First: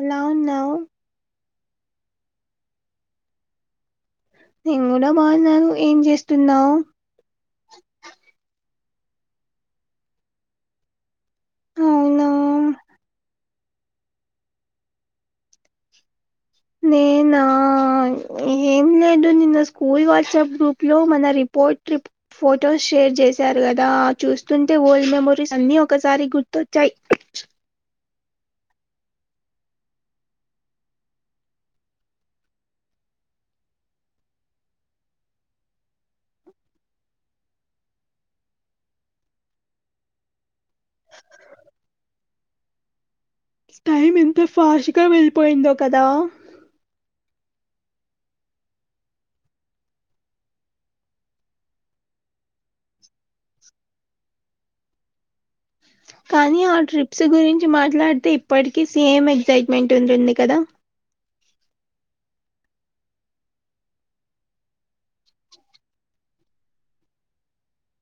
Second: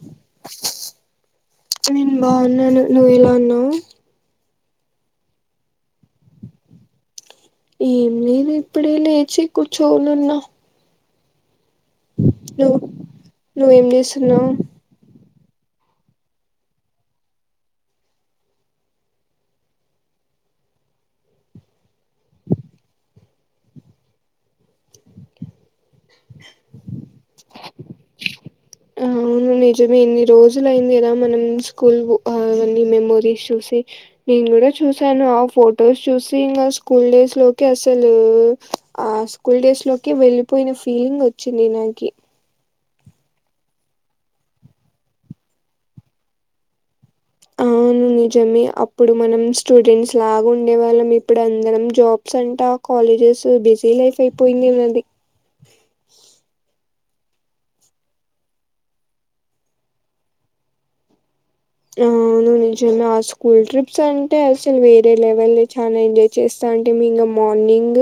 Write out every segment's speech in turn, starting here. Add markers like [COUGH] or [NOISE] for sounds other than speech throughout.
ఎలా ఉన్నావు నేను బాగున్నాను నువ్వెలా ఉన్నావు నేను కూడా బాగున్నాను ఏం చేస్తున్నావు ఏం లేదు ఇప్పుడే లేచి కూర్చోని ఉన్నా అవు హలో నువెంచేస్తున్నవ్ నేనా ఏం లేదు నిన్న స్కూల్ వాట్సాప్ గ్రూప్ లో మన రిపోర్ట్ రి ఫొటోస్ షేర్ చేశారు కదా చూస్తుంటే ఓల్డ్ మెమరీస్ అన్ని ఒకసారి గుర్తొచ్చాయి అవును నిజమే ఎన్ని రోజులు అయింది కదా మనం స్కూల్ అన్ని మెమోరీస్ చూసి నేను కూడా చూసాను ఆ ఫొటోస్ చూసి ఇంకా స్కూల్ డేస్ లోకి అసలు ఆ స్కూల్ డేస్ లోకి వెళ్ళలిపోయిన ఫీలింగ్ వచ్చింది నాకి టైమ్ ఎంత ఫాస్ట్ గా వెళ్ళిపోయిందో కదా అవును నిజమే అప్పుడు మనం స్టూడెంట్స్ లాగా ఉండే వాళ్ళం ఇప్పుడు అందరం జాబ్ స్ అంటా హాలిడేస్ బిజీ లైఫ్ అయిపోయింది అండీ కానీ ఆ ట్రిప్స్ గురించి మాట్లాడితే ఇప్పటికీ సేమ్ ఎగ్జైట్మెంట్ ఉంటుంది కదా ఆ నువ్ నుల్చున్న నుంచి ఆ స్కూల్ ట్రిప్స్ అంటే అసలు వేరే లెవెల్ చాలా ఎంజాయ్ చేస్తాంటిమి ఇంకా మార్నింగ్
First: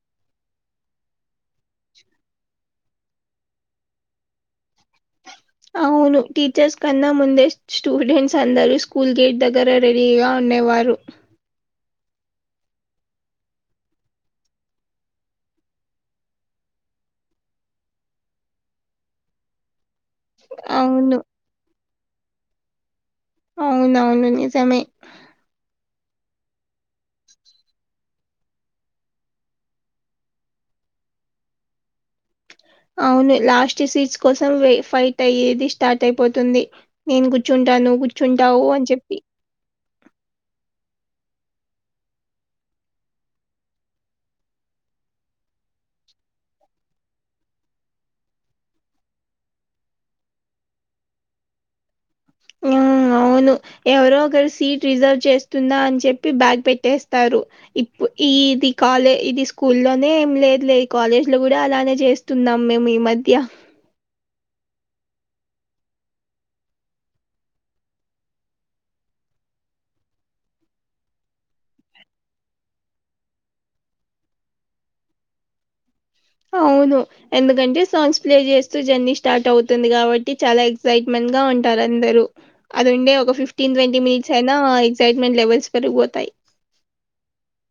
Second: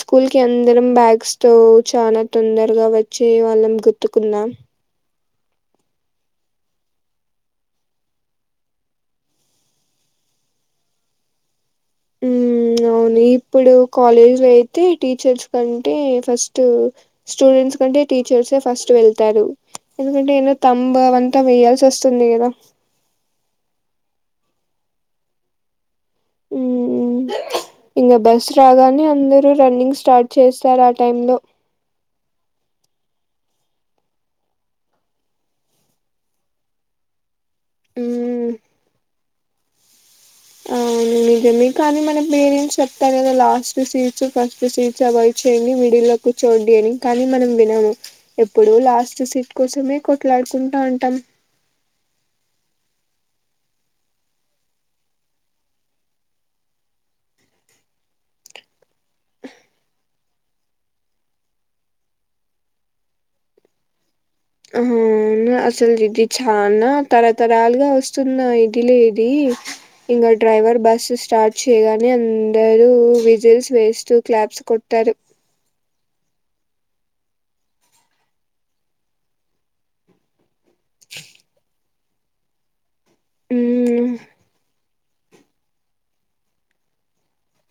స్కూల్ కి అందరం బ్యాగ్స్ తో చాలా తొందరగా వచ్చే వాళ్ళం గుర్తుకుందా అవును టీచర్స్ కన్నా ముందే స్టూడెంట్స్ అందరూ స్కూల్ గేట్ దగ్గర రెడీగా ఉండేవారు ఉమ్ అవును ఇప్పుడు కాలేజ్ అయితే టీచర్స్ కంటే ఫస్ట్ స్టూడెంట్స్ కంటే టీచర్స్ ఏ ఫస్ట్ వెళ్తారు ఎందుకంటే ఏందో తంబ్ అవును అవంతా వేయాల్సి వస్తుంది కదా అవునవును నిజమే ఇంకా బస్ రాగానే అందరు రన్నింగ్ స్టార్ట్ చేస్తారు ఆ టైం లో అవును లాస్ట్ సీస్ కోసం ఫైట్ అయ్యేది స్టార్ట్ అయిపోతుంది నేను కూర్చుంటాను నువ్వు ఉమ్ కూర్చుంటావు అని చెప్పి నిజమే కానీ మనం పేరెంట్స్ చెప్తారు కదా last seats first seats avoid చేయండి మిడిల్లో కూర్చోండి అని కానీ మనం వినము ఎప్పుడు లాస్ట్ సీట్ కోసమే కొట్లాడుకుంటా ఉంటాం హ్మ్ అవు అవును ఎవరో ఒకరు సీట్ రిజర్వ్ చేస్తుందా అని చెప్పి బ్యాగ్ పెట్టేస్తారు ఇప్పు ఈ ఇది కాలే ఇది స్కూల్ లోనే ఏం లేదులే కాలేజ్ లో కూడా అలానే చేస్త చేస్తున్నాం మేం ఈ మధ్య అవునా అసలు ఇది చానా తరతరాలుగా వస్తున్నా ఇదిలే ఇది ఇంకా డ్రైవర్ బస్ స్టార్ట్ చేయగానే అందరూ విజిల్స్ వేస్తూ క్లాప్స్ కొట్టారు అవును ఎందుకంటే సాంగ్స్ ప్లే చేస్తూ జర్నీ స్టార్ట్ అవుతుంది కాబట్టి చాలా ఎక్సైట్మెంట్ గా ఉంటారు అందరూ అదుండే ఒక ఫిఫ్టీన్ ట్వంటీ మ్మ్ మినిట్స్ అయినా ఎక్సైట్మెంట్ లెవెల్స్ పెరిగిపోతాయి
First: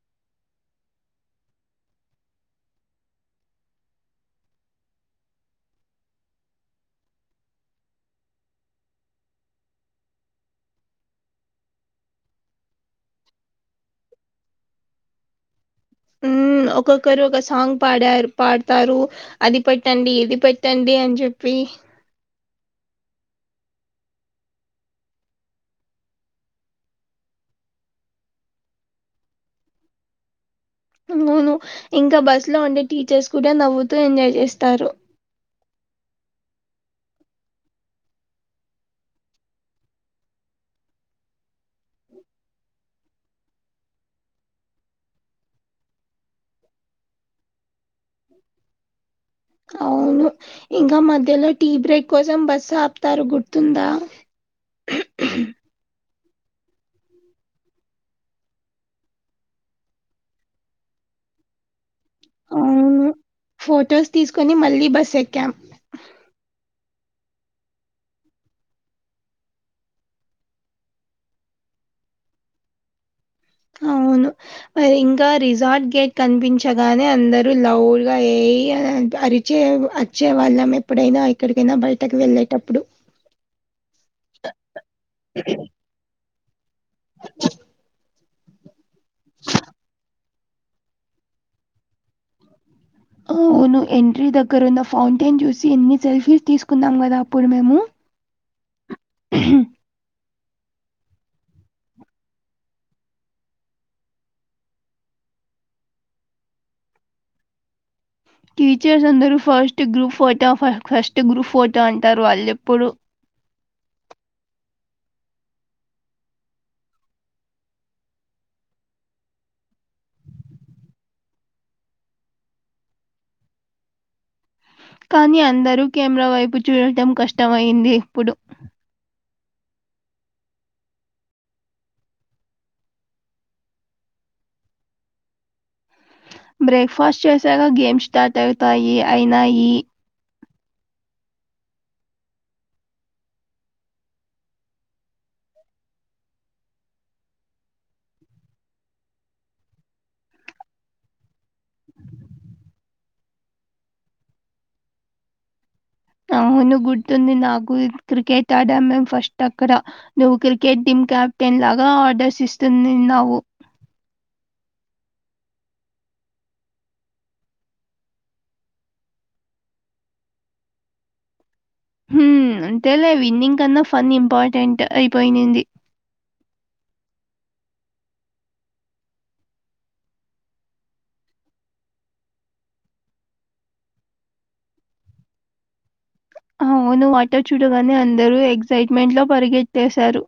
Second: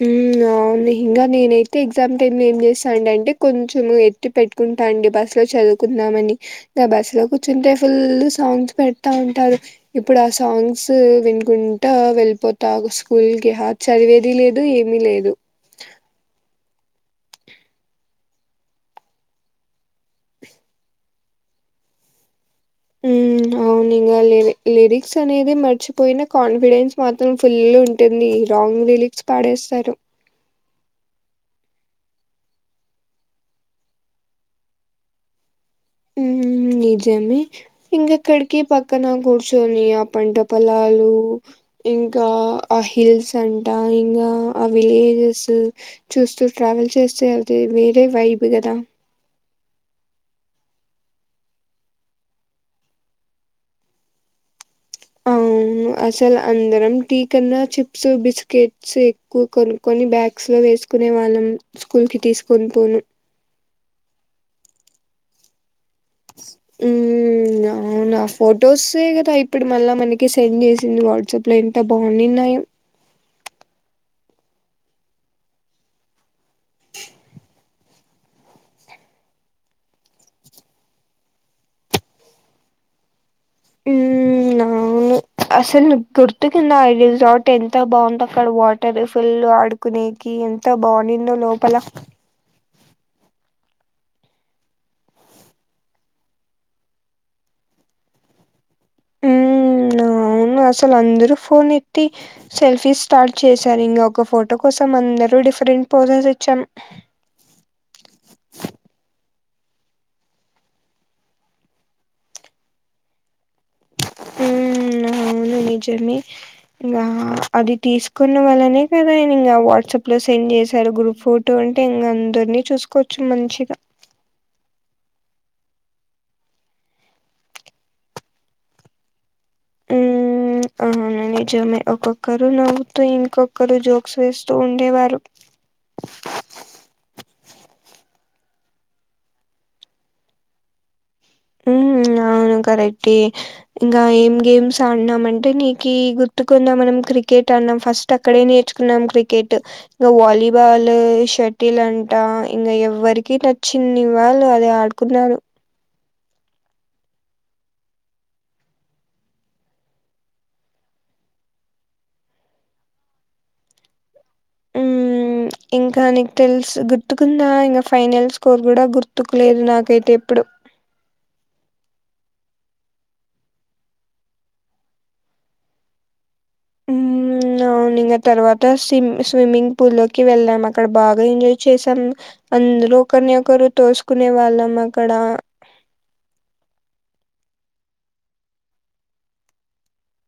హ్మ్ అవును ఇంక నేనైతే ఎగ్జామ్ టైమ్ లో ఏం చేస్తాంటి అంటే కొంచెం పెట్టుకుంటా అండి బస్సు లో చదువుకుందామని ఇంకా బస్సులో కూర్చుంటే ఫుల్ సాంగ్స్ పెడతా ఉంటారు ఇప్పుడు ఆ సాంగ్స్ వినుకుంటా వెళ్ళిపోతాం స్కూల్కి హా చదివేది లేదు ఏమీ లేదు హ్మ్ ఒక్కొక్కరు ఒక సాంగ్ పాడారు పాడతారు అది పెట్టండి ఇది పెట్టండి అని చెప్పి హ్మ్ అవును ఇవాళ లిరి లిరిక్స్ అనేది మర్చిపోయిన కాన్ఫిడెన్స్ మాత్రం ఫుల్ గా ఉంటుంది రాంగ్ లిరిక్ పాడేస్తారు అవును ఇంకా బస్ లో ఉండే టీచర్స్ కూడా నవ్వుతూ ఎంజాయ్ చేస్తారు హ్మ్ నిజమే ఇంగెక్కడికి పక్కన కూర్చొని ఆ పంట పొలాలు ఇంకా ఆ హీల్స్ అంటా ఇంకా ఆ విలేజెస్ చూస్తూ ట్రావెల్ చేస్తే అది వేరే వైబ్ కదా అవును. ఇంకా మధ్యలో టీ బ్రేక్ కోసం బస్సు ఆపుతారు గుర్తుందా. అవును అసలు అందరం టీ కన్నా చిప్స్ బిస్కెట్స్ ఎక్కువ కో కొన్ని బ్యాగ్స్ లో వేసుకునే వాళ్ళం స్కూల్ కి తీసుకొని పోను ఫొటోస్ తీసుకొని మళ్ళీ బస్ ఎక్కాం ఉ అవును ఆ ఫోటోస్ కదా ఇప్పుడు మళ్ళా మనకి సెండ్ చేసింది వాట్సాప్ లో ఎంత బాగున్నాయో అవును, మరి ఇంకా రిసార్ట్ గేట్ కనిపించగానే అందరు లౌడ్ గా ఏయి అనీ అరి వచ్చేవచ్చే వాళ్ళం ఎప్పుడైనా ఎక్కడికైనా బయటకి వెళ్ళేటప్పుడు. ఉఅవును, అసలు నువు గుర్తుకింద ఈ రిసార్ట్ ఎంత బాగుందో, ఇక్కడ వాటర్ ఫుల్లు ఆడుకునేకి ఎంత బానిందో లోపల అవును ఎంట్రీ దగ్గర ఉన్న ఫౌంటైన్ చూసి ఎన్ని సెల్ఫీస్ తీసుకున్నాం. కదా అప్పుడు మేము ఉమ్ అవును, అసలు అందరు ఫోన్ఎత్తి సెల్ఫీస్ స్టార్ట్ చేశారు. ఇంగ ఒక ఫోటో కోసం అందరం డిఫరెంట్ పోజెస్ ఇచ్చాం. టీచర్స్ అందరూ ఫస్ట్ గ్రూప్ ఫోటో ఫా ఫస్ట్ గ్రూప్ ఫోటో అంటారు. వాళ్ళు ఎప్పుడు ఉమ్ [INAUDIBLE] అవును నిజమే ఇగ అది తీసుకున్న వాళ్లనే కదా ఆయన ఇంకా వాట్సాప్ లో సెండ్ చేశారు. గ్రూప్ ఫొటో టూ అంటే ఇంగ అందరినీ చూసుకోచ్చు మంచిగా కానీ అందరూ కెమెరా వైపు చూడటం కష్టంమయింది. ఇప్పుడు ఉమ్ అవును నిజమే ఒక్కక్కరు నవ్వుతూ ఇంకొక్కరు జోక్స్ వేస్తూ ఉండేవారు. బ్రేక్ఫాస్ట్ చేసాక గేమ్ స్టార్ట్ అవుతాయి. అయినాయి అ, కరెక్ట్ ఇంకా ఏం గేమ్స్ ఆడినాం, అంటే నీకు గుర్తుకుందా మనం క్రికెట్ ఆడినం ఫస్ట్ అక్కడే నేర్చుకున్నాం. క్రికెట్ ఇంగ వాలీబాలూ షట్ టీలంట ఇంకా ఎవరికి నచ్చింది. వాళ్ళు అది ఆడుకున్నారు. అవును గుర్తుంది. నాకు క్రికెట్ ఆడాము. మేము ఫస్ట్ అక్కడ నువ్వు క్రికెట్ టీమ్ కెప్టెన్ లాగా ఆర్డర్స్ ఇస్తున్నిన్నావు. ఉమ్ [INAUDIBLE] ఇంకా నీకు తెలుసు గుర్తుకుందా. ఇంకా ఫైనల్ స్కోర్ కూడా గుర్తుకులేదు, నాకైతే ఇప్పుడు అంతేలే విన్నింగ్ కన్నా ఫన్ ఇంపార్టెంట్ అయిపోయినంది. మ్మ్ అవును, ఇంగ తర్వాత స్విమ్ స్విమ్మింగ్ పూల్ లోకి వెళ్ళాం. అక్కడ బాగా ఎంజాయ్ చేసాం. అందలొ ఒకరినొకరు తోసుకునే వాళ్ళం అక్కడ అవును వాటర్ చూడగానే అందరుూ ఎక్సైట్మెంట్ లో పరిగెట్టేశారు.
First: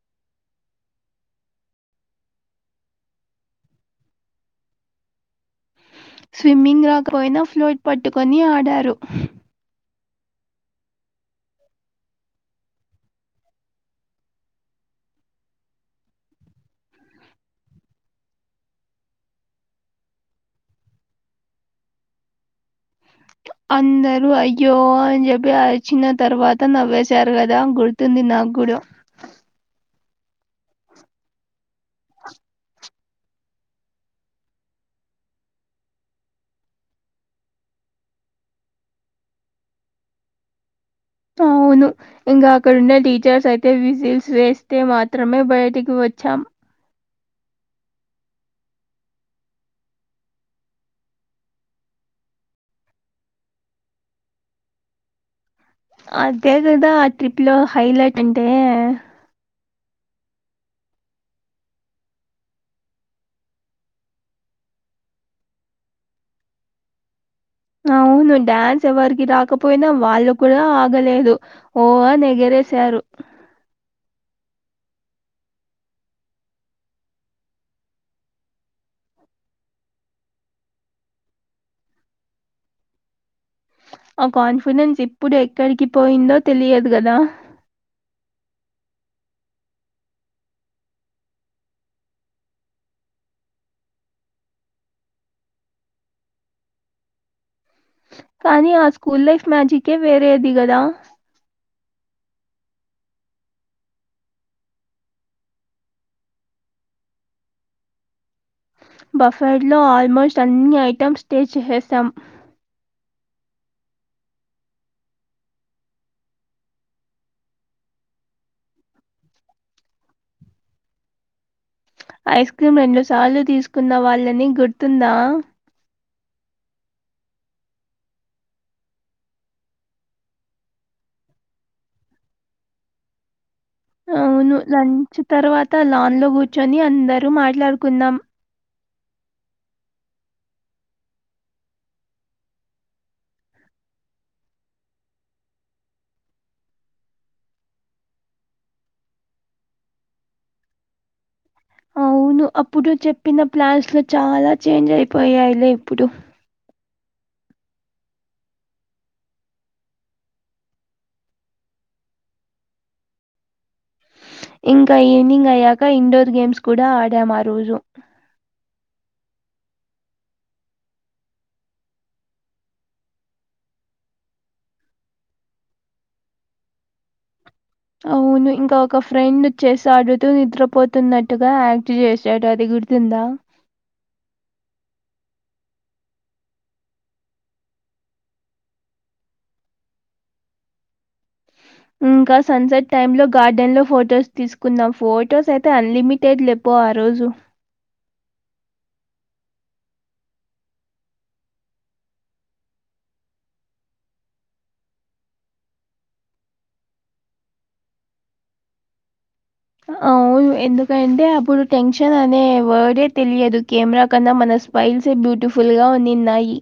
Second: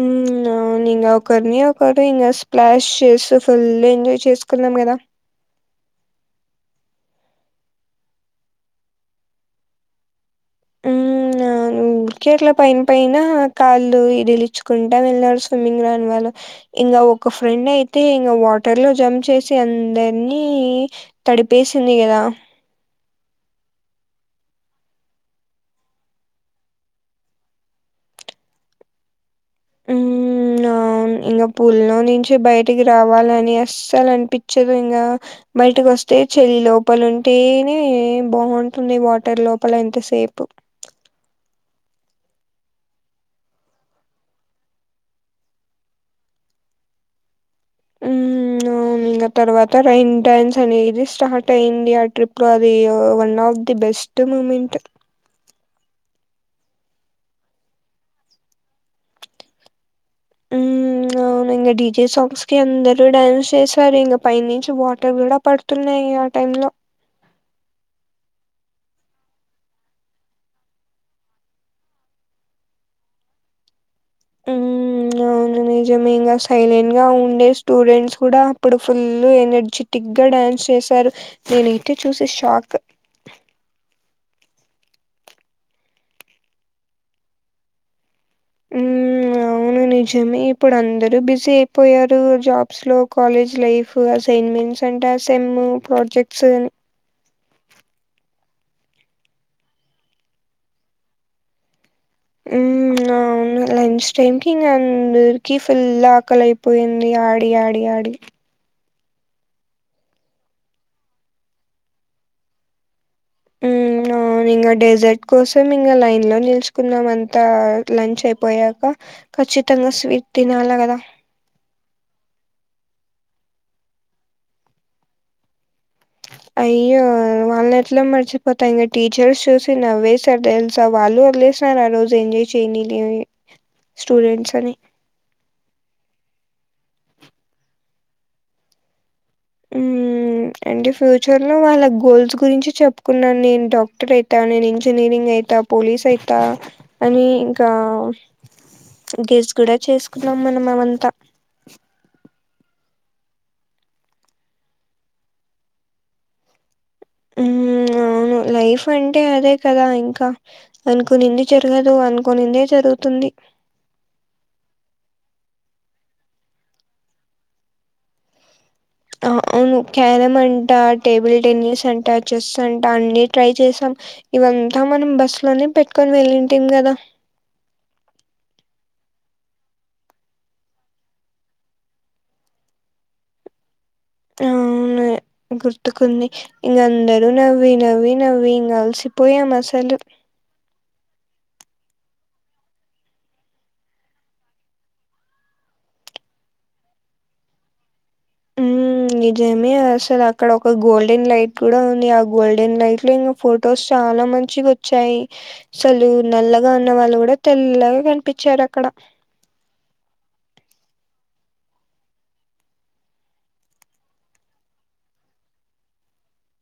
మ్మ్ అవును ఇంక ఒకరిని ఒకరు ఇంకా స్ప్లాష్ చేసి ఫుల్ ఎంజాయ్ చేసుకున్నాం కదా స్విమ్మింగ్ రాకపోయినా ఫ్లోట్ పట్టుకొని ఆడారు. ఉరికే అట్లా పైన పైనా కాళ్ళు ఇదిలిచ్చుకుంటా వెళ్ళారూ. స్విమ్మింగ్ రాని వాళ్ళు ఇంగా ఒక్క ఫ్రెండ్ అయితే ఇంగ వాటర్ లో జంప్ చేసి అందర్నీ తడిపేసింది కదా అందరూ అయ్యో అన్ చెప్పి అర్చిన తర్వాత నవ్వేసారు కదా గుర్ తుంది నాగ్గూడ ఉ నా ఇంగ పుల్లో నుంచి బయటికి రావాలని అస్సలు అనిపించదు ఇంగా బయటికి వస్తే చలి లోపల ఉంటేనే బాగుంటుంది వాటర్ లోపల ఎంతసేపు. అవును ఇంగ అక్కడుండే టీచర్స్ అయితే విజల్స్ వేస్తే మాత్రమే బయటికి వచ్చాం. హుమ్ ఇంగ తర్వాత రైన్ డ్యాన్స్ అనేది స్టార్ట్ అయింది. ఆ ట్రిప్ లో అది ఆ one of the best moment అదే కదా ఆ ట్రిప్ లో హైలైట్ అంటే అవునా డీజే సాంగ్స్ కి అందరూ డ్యాన్స్ చేసారు ఇంగ పైనుంచి వాటర్ గూడ పడ్ తున్నాయి ఆ టైమ్ లో అవును డాన్స్ ఎవరికి రాకపోయినా, వాళ్ళు కూడ ఆగలేదు. ఓ అనేగరేసారు. ఉమ్ [INAUDIBLE] అవును నిజమే ఇంగ సైలెంట్ గా ఉండే స్టూడెంట్స్ కూడ అప్పుడు ఫుల్ ఎనర్జీ టిగ్గా డాన్స్ చేశారు నేనయితే చూసి షాక్ ఆ కాన్ఫిడెన్స్ ఇప్పుడు ఎక్కడికి పోయిందో తెలియదు గదా ఉమ్ అవును నిజమే ఇప్పుడు అందరు బిజీ అయిపోయారు, జాబ్స్ లో కాలేజ్ లైఫ్ ఫు అసైన్మెంట్స్ అంట సేమ్ అసైన్మెంట్స్ ప్రాజెక్ట్స్ అని కానీ ఆ స్కూల్ లైఫ్ మ్యాజిక్ ఏ వేరేది కదా ఉ ఆ వును లంచ్ టైమ్ కి ఇంగా అందరికీ ఫుల్ ఆకలైపోయింది ఆడి ఆడి ఆడి బఫర్డ్లో ఆల్మోస్ట్ అన్ని ఐటెమ్స్ టేస్ట్ చేసేసాం. నా ఇంగ డెజర్ట్ కోసం ఇంగ లైన్ లో నిలుచుకున్నమంతా లంచ్ అయిపోయాక ఖచ్చితంగా స్వీట్ తినాల కదా ఐస్ క్రీమ్ రెండు సార్లు తీసుకున్న వాళ్ళని గుర్తుందా [INAUDIBLE] అయ్యో వాల్లెట్ల మర్చిపోతా ఇంగ టీచర్స్ చూసి నవ్వేసార్ దెల్సా వాళ్ళు వదిలేస్ నారు ఆరోజు ఎంజాయ్ చేయనీలే అని స్టూడెంట్స్ అవును లంచ్ తర్వాత లాన్ లో కూర్చొని అందరు మాట్లాడుకున్నాం. ఉ అండ్ ఫ్యూచర్ లో వాళ్ళ గోల్స్ గురించి చెప్పుకున్నాన్ నేన్ డాక్టర్ అయితా నేను ఇంజనీరింగ్ అయితా పోలీస్ అయిత అనీ ఇంకా గేస్ కూడ చేసుకున్నాం మన అవంతా ను అప్పుడు చెప్పిన ప్లాన్స్ లో చాలా చేంజ్ అయిపోయాయిలే ఇప్పుడు హ్మ్. [INAUDIBLE] అవును లైఫ్ అంటే అదే కదా ఇంకా అనుకునింది జరగదు అనుకొనిన్దే జరుగుతుంది. ఇంకా ఈవినింగ్ అయ్యాక ఇండోర్ గేమ్స్ కూడా ఆడాం ఆ రోజు. ఆ అవును క్యారమ్ అంట టేబుల్ టెన్నిస్ అంట చెస్ అంట అన్ని ట్రై చేసాం. ఇవంతా మనం బస్సు లోనే పెట్కొని వెళ్ళింటిమీ కదా. అవును ఇంకా ఒక ఫ్రెండ్ చేసాడు నిద్రపోతున్నట్టుగా యాక్ట్ చేశాడు అది గుర్తుందా ఆ గుర్తుకుంది ఇక అందరూ నవ్వి నవ్వి నవ్వి ఇంకా అలిసిపోయాం అసలు ఇంకా సన్సెట్ టైమ్ లో గార్డెన్ లో ఫొటోస్ తీసుకున్నాం ఫొటోస్ అయితే అన్లిమిటెడ్ అబో ఆ రోజు ఉమ్ నిజమే అసలు అక్కడ ఒక గోల్డెన్ లైట్ కూడా ఉంది ఆ గోల్డెన్ లైట్ లో ఫొటోస్ చాన మంచిగొచ్చాయి అసలు నల్లగా ఉన్న వాళ్ళు కూడా తెల్లగా కనిపించారు అక్కడ అవును ఎందుకంటే అప్పుడు టెన్షన్ అనే వర్డే తెలియదు కెమెరా కన్నా మన ఫైల్సే బ్యూటిఫుల్ గా ఉన్నిన్నాయి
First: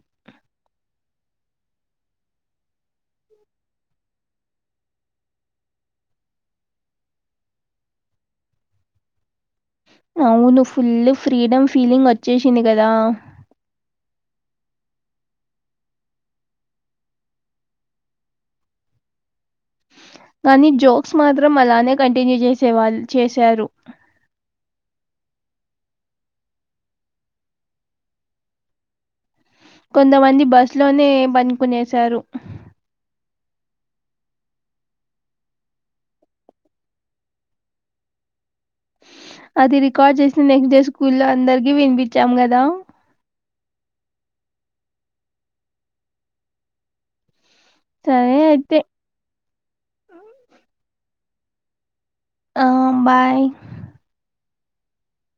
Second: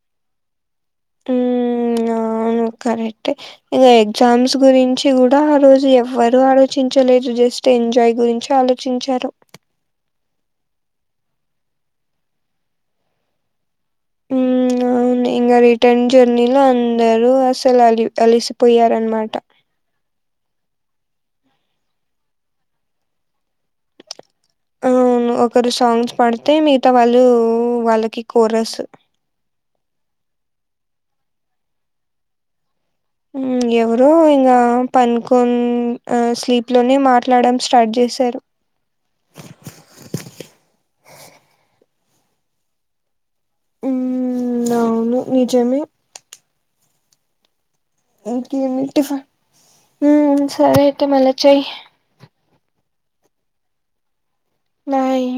ఉమ్ [INAUDIBLE] అవును కరెక్టే ఇగ ఎగ్జామ్స్ గురించి గుడ ఆ రోజు ఎవ్వరు ఆలోచించలేదు జస్ట్ ఎంజాయ్ గురించి ఆలోచించారు అవును ఫుల్లు ఫ్రీడమ్ ఫీలింగ్ వచ్చేశింది గదా ఉమ్ ఇన్ఆడియోబుల్ అవును ఇంగ రిటర్న్ జర్నీలో అందరు అసలు అలి అలిసిపోయారన్నమాట కానీ జోక్స్ మాత్రం అలానే కంటిన్యూ చేసే వాళ్ళు చేశారు అవును ఒకరు సాంగ్స్ పడితే మిగతా వాళ్ళు వాళ్ళకి కోరస్ కొంతమంది బస్సు లోనే పనుకునేసారు ఎవరు ఇంకా పనుకోన్ స్లీప్ లోనే మాట్లాడం స్టార్ట్ చేశారు అది రికార్డ్ చేసి నెక్స్ట్ డే స్కూల్ లో అందరిక వినిపించాం కదా అవును నిజమే సరే అయితే. టిఫన్ ఉమ్ సరే అయితే మల్ల చెయ్ ఆ బాయ్ బాయ్